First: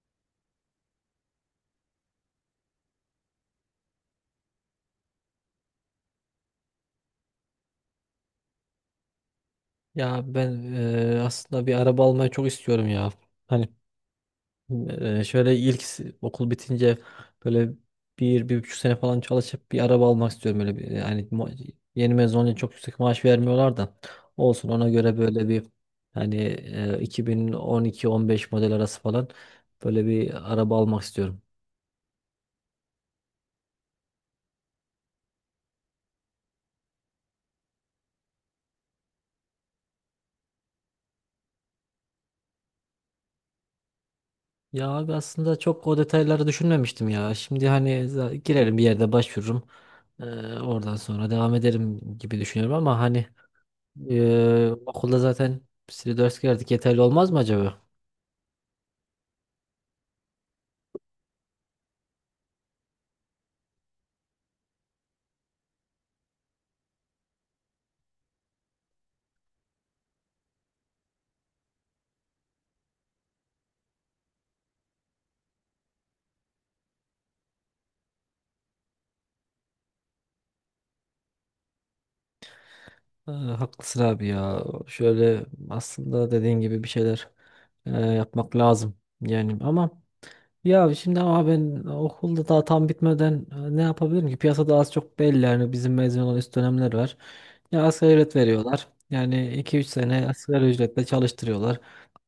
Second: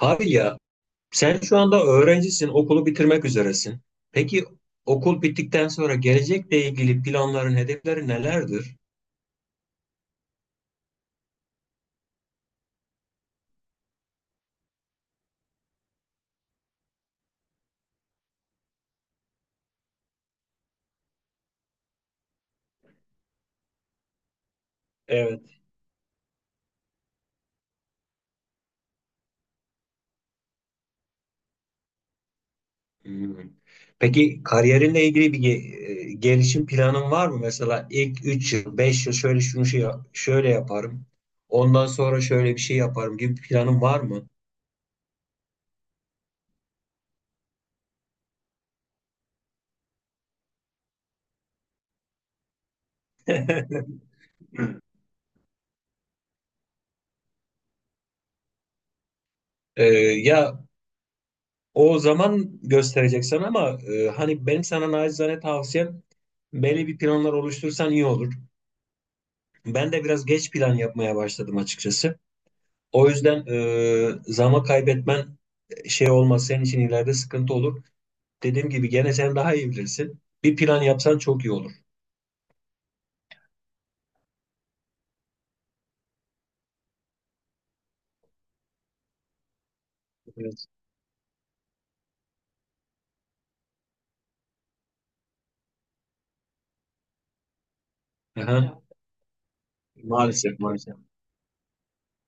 Abi ya, sen şu anda öğrencisin, okulu bitirmek üzeresin. Peki okul bittikten sonra gelecekle ilgili planların, hedeflerin nelerdir? Ya ben aslında bir araba almayı çok istiyorum ya. Hani şöyle okul bitince böyle bir, bir buçuk sene falan çalışıp bir araba almak istiyorum. Böyle bir, yani yeni mezun olunca çok yüksek maaş vermiyorlar da olsun ona göre böyle Evet. bir hani 2012-15 model arası falan böyle bir araba almak istiyorum. Hmm. Peki kariyerinle ilgili gelişim planın var mı? Mesela ilk 3 yıl, 5 yıl şöyle şöyle yaparım. Ondan sonra şöyle bir şey yaparım gibi bir planın var mı? Ya abi aslında çok o detayları düşünmemiştim ya. Şimdi hani girerim bir yerde başvururum. Eee, Oradan sonra devam ederim gibi düşünüyorum ama hani. Okulda zaten bir ders gördük. Yeterli olmaz mı acaba? Ee, ya o zaman göstereceksin ama hani benim sana naçizane tavsiyem böyle bir planlar oluştursan iyi olur. Ben de biraz geç plan yapmaya başladım açıkçası. O yüzden zaman kaybetmen şey olmaz, senin için ileride sıkıntı olur. Dediğim gibi gene sen daha iyi bilirsin. Bir plan yapsan çok iyi olur. Ha, haklısın abi ya. Şöyle aslında dediğin gibi bir şeyler yapmak lazım. Yani ama Evet. ya şimdi ama ben okulda daha tam bitmeden ne yapabilirim ki? Piyasada az çok belli yani bizim mezun olan üst dönemler var. Ya asgari ücret Aha. veriyorlar. Yani iki üç sene Maalesef, asgari maalesef. ücretle çalıştırıyorlar.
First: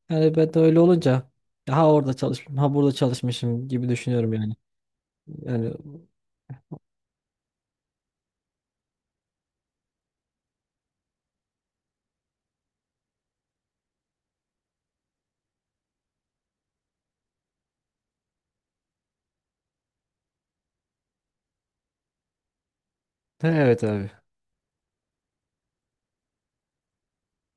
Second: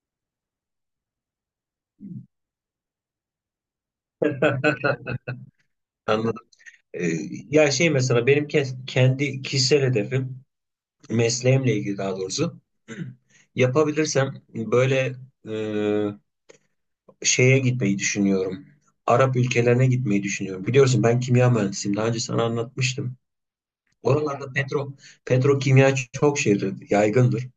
Yani ben de öyle olunca ya ha orada çalışmışım, ha burada çalışmışım gibi düşünüyorum yani. Yani Anladım. E, ya şey, mesela benim kendi kişisel hedefim mesleğimle ilgili daha doğrusu yapabilirsem böyle e, şeye gitmeyi düşünüyorum. Arap ülkelerine gitmeyi düşünüyorum. Biliyorsun ben kimya mühendisiyim. Daha önce sana anlatmıştım. evet abi. Oralarda petrokimya çok şeydir, yaygındır.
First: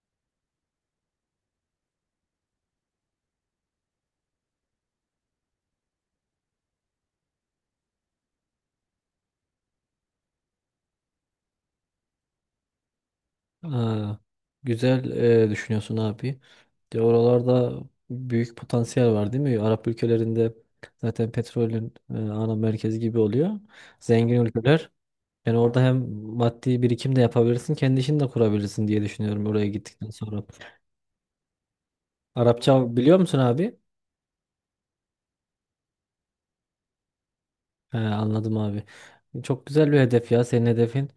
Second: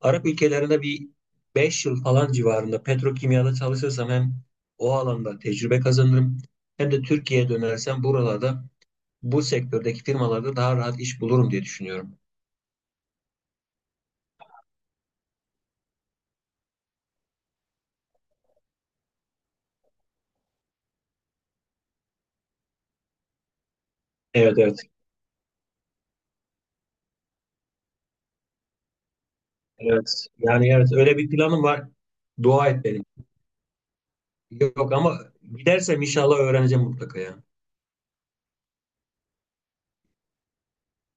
Arap ülkelerinde bir 5 yıl falan civarında petrokimyada çalışırsam hem o alanda tecrübe kazanırım, hem de Türkiye'ye dönersem buralarda bu sektördeki firmalarda daha rahat iş bulurum diye düşünüyorum. Ha, güzel düşünüyorsun abi. De oralarda büyük potansiyel var değil mi? Arap ülkelerinde zaten petrolün ana merkezi gibi oluyor. Zengin Evet, evet. ülkeler. Yani orada hem maddi birikim de yapabilirsin, kendi işini de kurabilirsin diye düşünüyorum oraya gittikten Evet. sonra. Yani evet, öyle bir planım var. Dua et Arapça benim. biliyor musun abi? Yok ama gidersem inşallah öğreneceğim mutlaka ya. He, anladım abi. Çok güzel bir hedef ya senin hedefin.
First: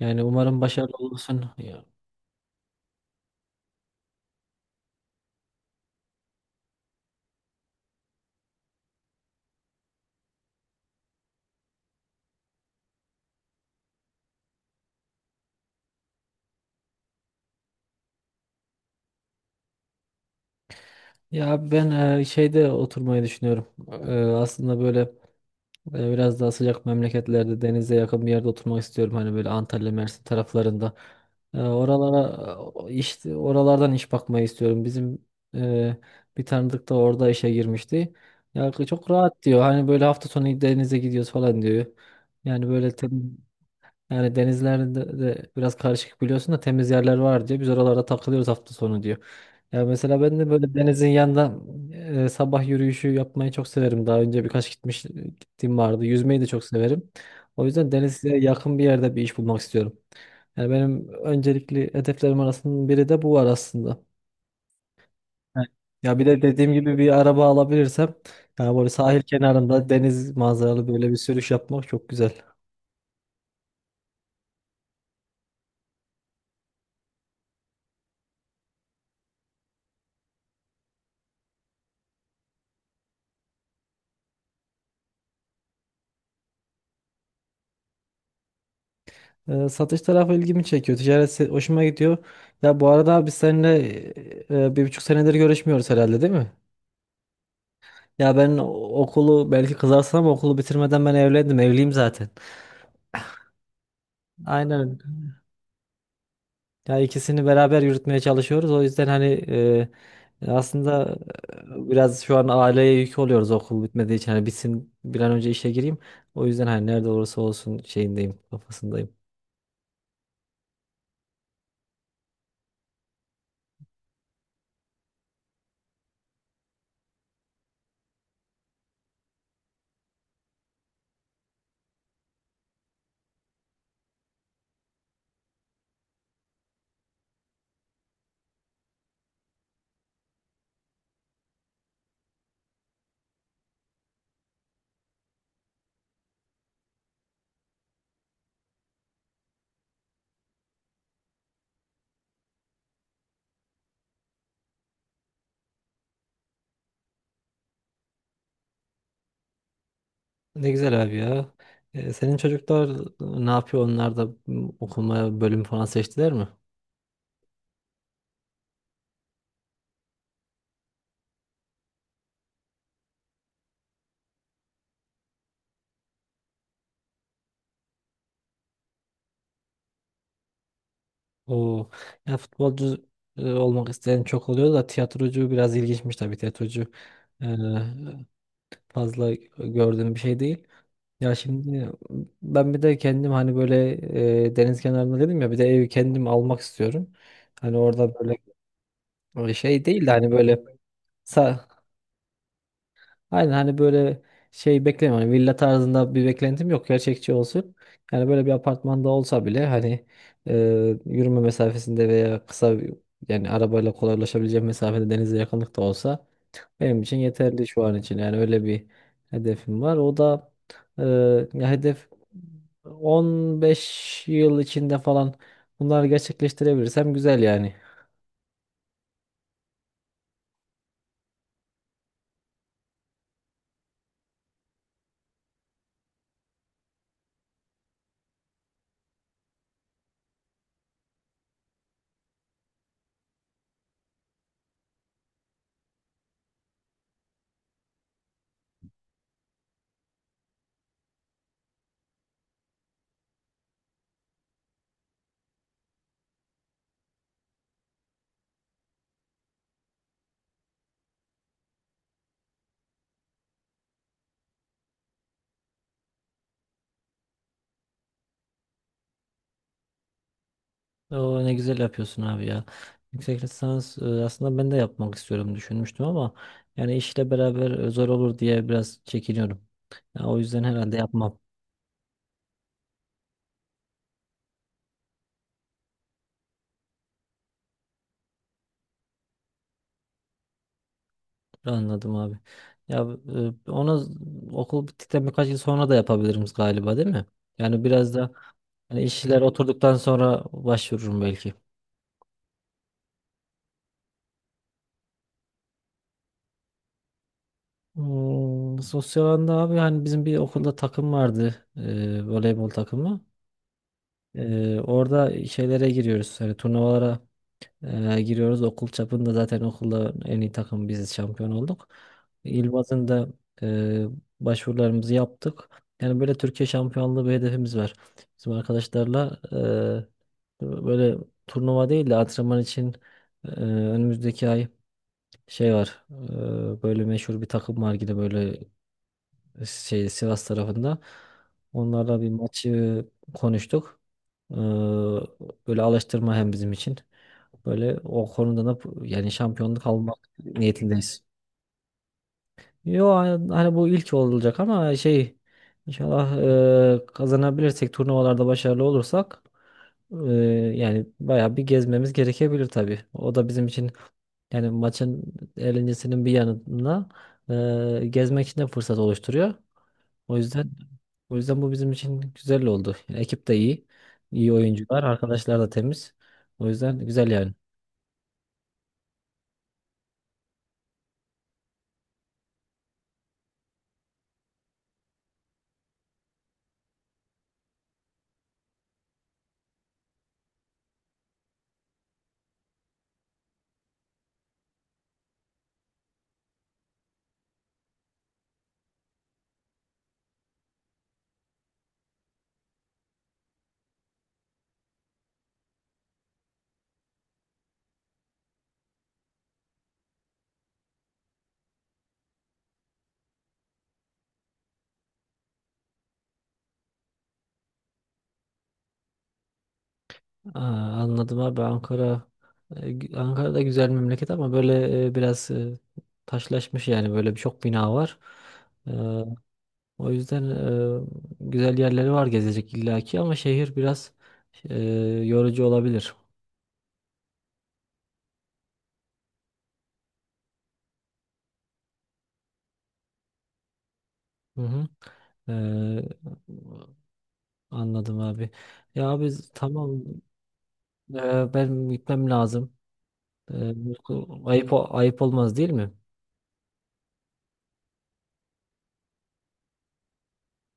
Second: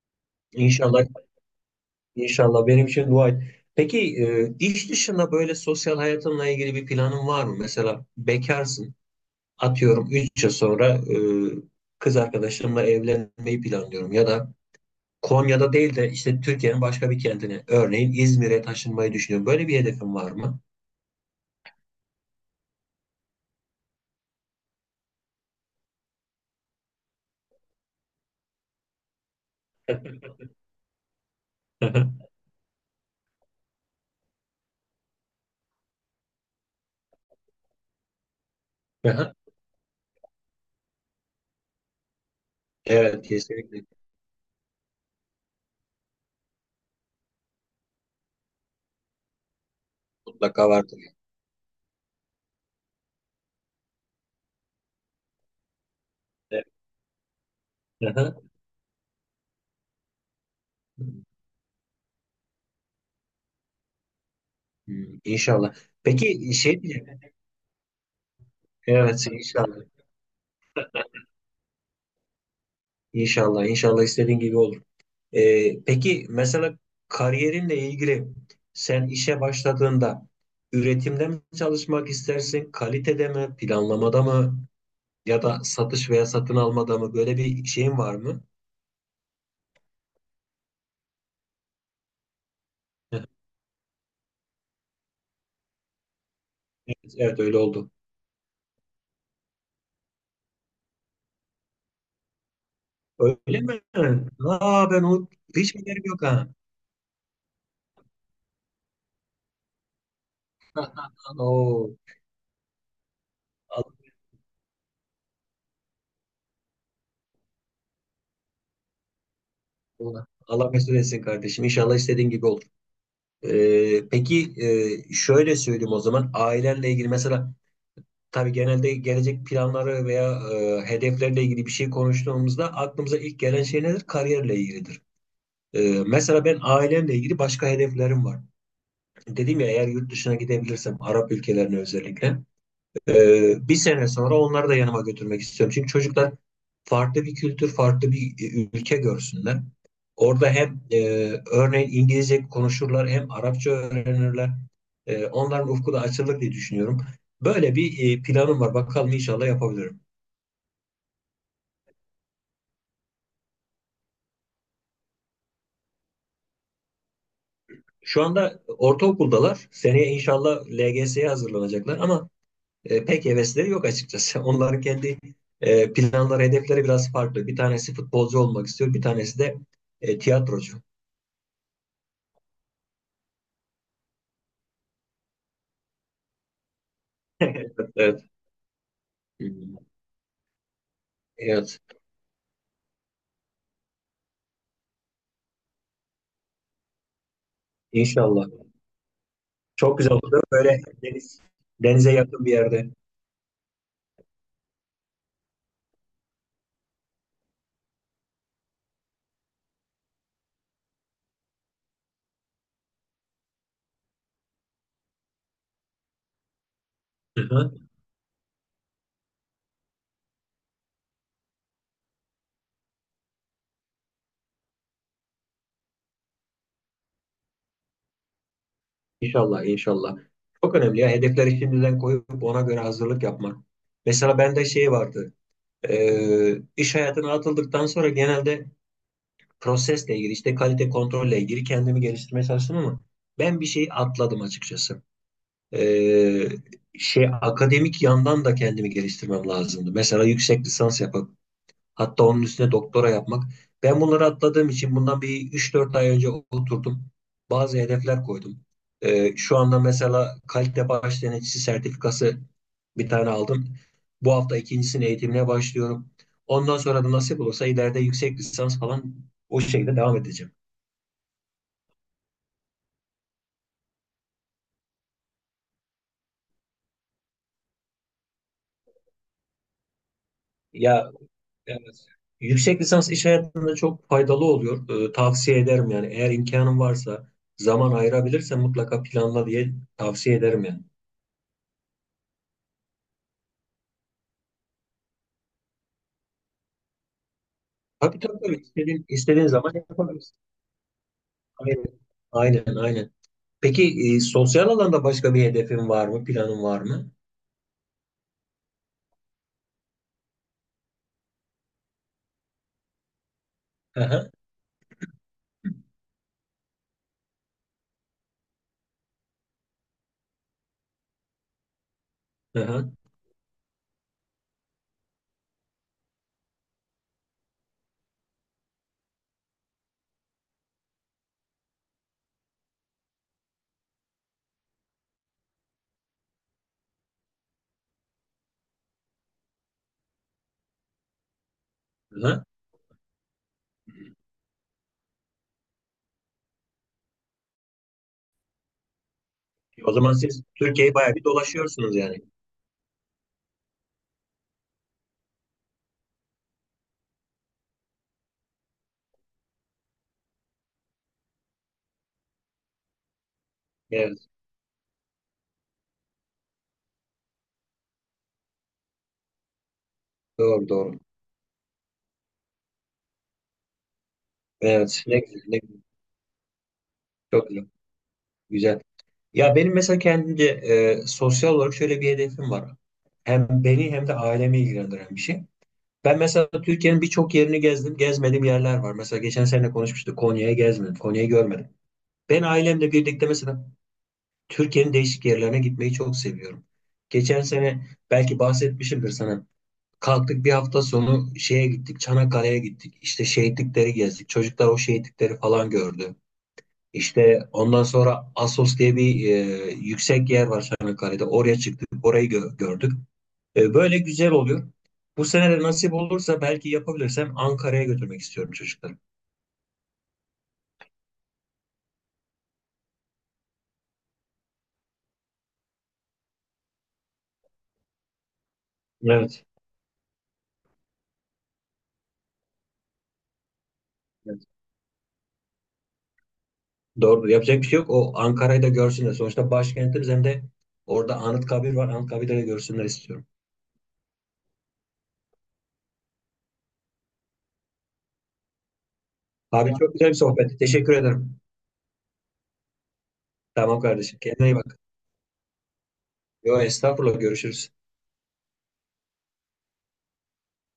Yani umarım başarılı İnşallah. olursun. Ya, İnşallah benim için dua et. Peki iş dışında böyle sosyal hayatınla ilgili bir planın var mı? Mesela bekarsın. Atıyorum 3 yıl sonra kız arkadaşımla evlenmeyi planlıyorum. Ya da Konya'da değil de işte Türkiye'nin başka bir kentine. Örneğin İzmir'e taşınmayı düşünüyorum. Böyle bir hedefin var mı? ya ben şeyde oturmayı düşünüyorum. Aslında böyle böyle biraz daha sıcak memleketlerde denize yakın bir yerde oturmak istiyorum. Hani böyle Antalya, Mersin taraflarında. Oralara işte oralardan iş bakmayı istiyorum. Bizim e, bir tanıdık da orada işe girmişti. Ya çok Aha. rahat diyor. Hani böyle hafta sonu denize gidiyoruz falan diyor. Yani böyle Evet, kesinlikle. yani denizlerde de biraz karışık biliyorsun da temiz yerler var diyor. Biz oralarda takılıyoruz hafta sonu diyor. Ya mesela ben de Mutlaka böyle vardır. denizin yanında sabah yürüyüşü yapmayı çok severim. Daha önce birkaç gittiğim vardı. Yüzmeyi de çok Evet. severim. O yüzden denize Aha. yakın bir yerde bir iş bulmak istiyorum. Yani benim öncelikli hedeflerim arasında biri de bu var aslında. Hmm, Evet. İnşallah. Ya bir de Peki dediğim şey gibi bir diyeceğim. araba alabilirsem yani böyle sahil Evet, inşallah. kenarında deniz manzaralı böyle bir sürüş yapmak çok güzel. İnşallah, inşallah istediğin gibi olur. Peki mesela kariyerinle ilgili sen işe başladığında üretimde mi çalışmak istersin, kalitede mi, planlamada mı, ya da satış veya satın almada mı, böyle bir şeyin var mı? Satış tarafı ilgimi çekiyor. Ticaret hoşuma gidiyor. Ya bu arada abi biz seninle bir buçuk senedir görüşmüyoruz herhalde değil mi? Evet, evet, öyle oldu. Ya ben okulu belki kızarsın ama okulu bitirmeden ben evlendim. Evliyim zaten. Öyle mi? Aa, Aynen. ben o hiç haberim yok ha. Ya ikisini beraber yürütmeye çalışıyoruz. O yüzden hani aslında Oo, biraz şu an aileye yük oluyoruz okul Allah, bitmediği için. Hani bitsin bir an önce işe gireyim. O yüzden hani nerede olursa olsun şeyindeyim, kafasındayım. Allah Allah mesul etsin kardeşim. İnşallah istediğin gibi olur. Peki şöyle söyleyeyim, o zaman ailenle ilgili mesela. Tabii genelde gelecek planları veya hedeflerle ilgili bir şey konuştuğumuzda aklımıza ilk gelen şey nedir? Kariyerle ilgilidir. E, mesela ben ailemle ilgili başka hedeflerim var. Dedim ya, eğer yurt dışına gidebilirsem Arap ülkelerine özellikle. Bir sene sonra onları da yanıma götürmek istiyorum. Çünkü çocuklar farklı bir kültür, farklı bir ülke görsünler. Orada hem örneğin İngilizce konuşurlar, hem Arapça öğrenirler. Onların ufku da açılır diye düşünüyorum. Böyle bir planım var. Bakalım inşallah yapabilirim. Ne güzel abi ya. Senin çocuklar ne yapıyor? Onlar da okuma bölüm falan seçtiler mi? Şu anda ortaokuldalar. Seneye inşallah LGS'ye hazırlanacaklar ama pek hevesleri yok açıkçası. Onların kendi planları, hedefleri biraz farklı. Bir tanesi futbolcu olmak istiyor, bir tanesi de tiyatrocu. O ya futbolcu olmak isteyen çok oluyor da tiyatrocu biraz ilginçmiş tabii. Tiyatrocu e, Evet, evet. fazla Hmm. gördüğüm bir şey değil. Ya Evet. şimdi ben bir de kendim hani böyle deniz kenarında dedim ya bir de evi kendim almak istiyorum. Hani orada böyle İnşallah. Şey Çok değil de güzel hani olur. böyle Böyle deniz, Sa- denize yakın bir yerde. Aynen hani böyle şey beklemiyorum. Hani villa tarzında bir beklentim yok. Gerçekçi olsun. Yani böyle bir apartmanda olsa bile hani e, yürüme mesafesinde veya yani arabayla kolaylaşabileceğim mesafede denize yakınlıkta olsa benim için Hı yeterli hı. şu an için. Yani öyle bir hedefim var. O da e, ya hedef 15 yıl içinde falan bunları gerçekleştirebilirsem güzel yani. İnşallah, inşallah. Çok önemli ya. Hedefleri şimdiden koyup ona göre hazırlık yapmak. Mesela bende şey vardı. İş hayatına atıldıktan sonra genelde prosesle ilgili, işte kalite kontrolle ilgili kendimi geliştirmeye çalıştım ama ben bir şey atladım açıkçası. Ee, şey, akademik yandan da kendimi geliştirmem lazımdı. Mesela yüksek lisans yap. Hatta onun üstüne doktora yapmak. Ben bunları atladığım için bundan bir üç dört ay önce oturdum. Bazı hedefler koydum. Şu anda mesela kalite baş denetçisi sertifikası bir tane aldım. Bu hafta ikincisinin eğitimine başlıyorum. Ondan sonra da nasip olursa ileride yüksek lisans falan o şekilde devam edeceğim. O ne güzel yapıyorsun abi ya. Yüksek lisans aslında ben de yapmak istiyorum düşünmüştüm ama yani işle beraber zor olur diye biraz çekiniyorum. Ya o yüzden herhalde Ya, yapmam. evet. Yüksek lisans iş hayatında çok faydalı oluyor. Tavsiye ederim yani. Eğer imkanın varsa, zaman ayırabilirsen mutlaka planla diye tavsiye ederim yani. Anladım abi. Ya onu okul bittikten birkaç yıl sonra da yapabilirim galiba değil mi? Yani biraz Tabii, da tabii, tabii. hani İstediğin, işler istediğin zaman oturduktan yapabilirsin. sonra başvururum belki. Aynen. Aynen, aynen. Peki sosyal alanda başka bir hedefin var mı? Planın var mı? Sosyal alanda abi hani bizim bir okulda takım vardı. Voleybol takımı. Hı hı. Orada şeylere giriyoruz. Hani turnuvalara. Giriyoruz okul çapında, zaten okulda en iyi takım biziz, şampiyon olduk. Hı İl hı. bazında e, başvurularımızı yaptık. Yani böyle Türkiye şampiyonluğu bir hedefimiz var. Bizim arkadaşlarla böyle turnuva değil de antrenman için önümüzdeki ay şey var. Böyle meşhur bir takım var yine böyle şey Sivas tarafında. Onlarla bir Hı. maçı konuştuk. E, Böyle alıştırma hem bizim için. Böyle o konuda da yani şampiyonluk O zaman almak siz Türkiye'yi bayağı niyetindeyiz. bir dolaşıyorsunuz yani. Yo hani bu ilk olacak ama şey inşallah kazanabilirsek turnuvalarda başarılı olursak e, yani bayağı bir gezmemiz gerekebilir tabii. O da bizim için Evet. yani maçın eğlencesinin bir yanında gezmek için de fırsat oluşturuyor. O Doğru, yüzden doğru. o yüzden bu bizim için güzel oldu. Yani ekip de iyi. İyi oyuncular, Evet. Ne güzel. arkadaşlar Ne da güzel. temiz. O yüzden güzel Çok yani. güzel. Güzel. Ya benim mesela kendimce sosyal olarak şöyle bir hedefim var. Hem beni hem de ailemi ilgilendiren bir şey. Ben mesela Türkiye'nin birçok yerini gezdim. Gezmediğim yerler var. Mesela geçen sene konuşmuştuk. Konya'yı gezmedim. Konya'yı görmedim. Ben ailemle birlikte mesela Türkiye'nin değişik yerlerine gitmeyi çok seviyorum. Geçen sene belki bahsetmişimdir sana. Kalktık bir hafta sonu şeye gittik, Çanakkale'ye gittik. İşte şehitlikleri gezdik. Çocuklar o şehitlikleri falan gördü. İşte ondan sonra Assos diye bir yüksek yer var Çanakkale'de. Oraya çıktık, orayı gördük. Böyle güzel oluyor. Bu sene de nasip olursa belki yapabilirsem Ankara'ya götürmek istiyorum çocukları. Aa, anladım abi. Ankara Ankara'da güzel memleket ama böyle biraz taşlaşmış yani böyle çok bina var. Ee, O yüzden e, güzel yerleri var gezecek illaki ama şehir biraz Evet. e, yorucu olabilir. Doğru. Yapacak bir şey yok. O Ankara'yı da görsünler. Sonuçta başkentimiz, hem de orada Anıtkabir var. Anıtkabir'i de görsünler istiyorum. Hı hı. Ee, Anladım abi. Ya abi Abi çok tamam güzel bir sohbetti. Teşekkür ederim. Ben gitmem lazım. Ee, Tamam kardeşim. Kendine iyi Ayıp bak. ayıp olmaz değil mi? Yo, estağfurullah. Görüşürüz.